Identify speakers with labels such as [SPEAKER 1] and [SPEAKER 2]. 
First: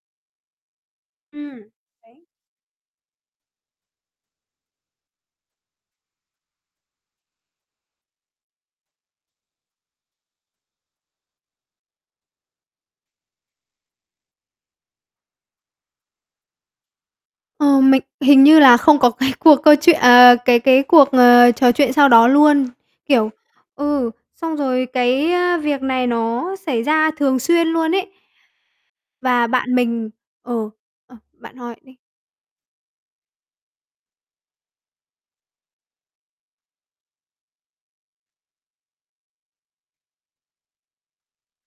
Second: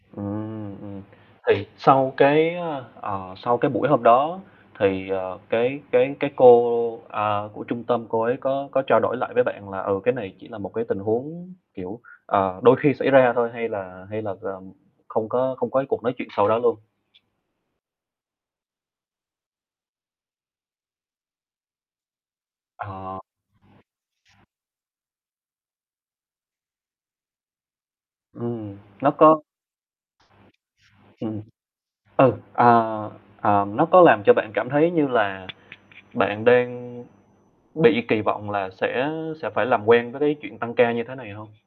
[SPEAKER 1] Ừm, ừm. Thì
[SPEAKER 2] Ừm,
[SPEAKER 1] sau
[SPEAKER 2] đấy.
[SPEAKER 1] cái, ơ, ờ, sau cái buổi hôm đó thì, ờ, cái cái cái cô, ờ, của trung tâm, cô ấy có có trao đổi lại với bạn là, ừ, cái này chỉ là một cái tình huống, kiểu, ờ, đôi khi xảy ra thôi hay là hay là gồm không có không có cái cuộc nói chuyện sau đó luôn.
[SPEAKER 2] Ờ, mình hình như là không có cái cuộc câu chuyện à, cái cái cuộc, à, trò chuyện sau đó luôn.
[SPEAKER 1] Ờ.
[SPEAKER 2] Kiểu ừ, xong rồi cái, ơ, việc này nó xảy ra thường xuyên luôn ấy.
[SPEAKER 1] Ừm, nó có
[SPEAKER 2] Và bạn mình ừ, ờ,
[SPEAKER 1] Ừm.
[SPEAKER 2] bạn hỏi đi.
[SPEAKER 1] Ừ, à, à, nó có làm cho bạn cảm thấy như là bạn đang bị kỳ vọng là sẽ sẽ phải làm quen với cái chuyện tăng ca như thế này hông?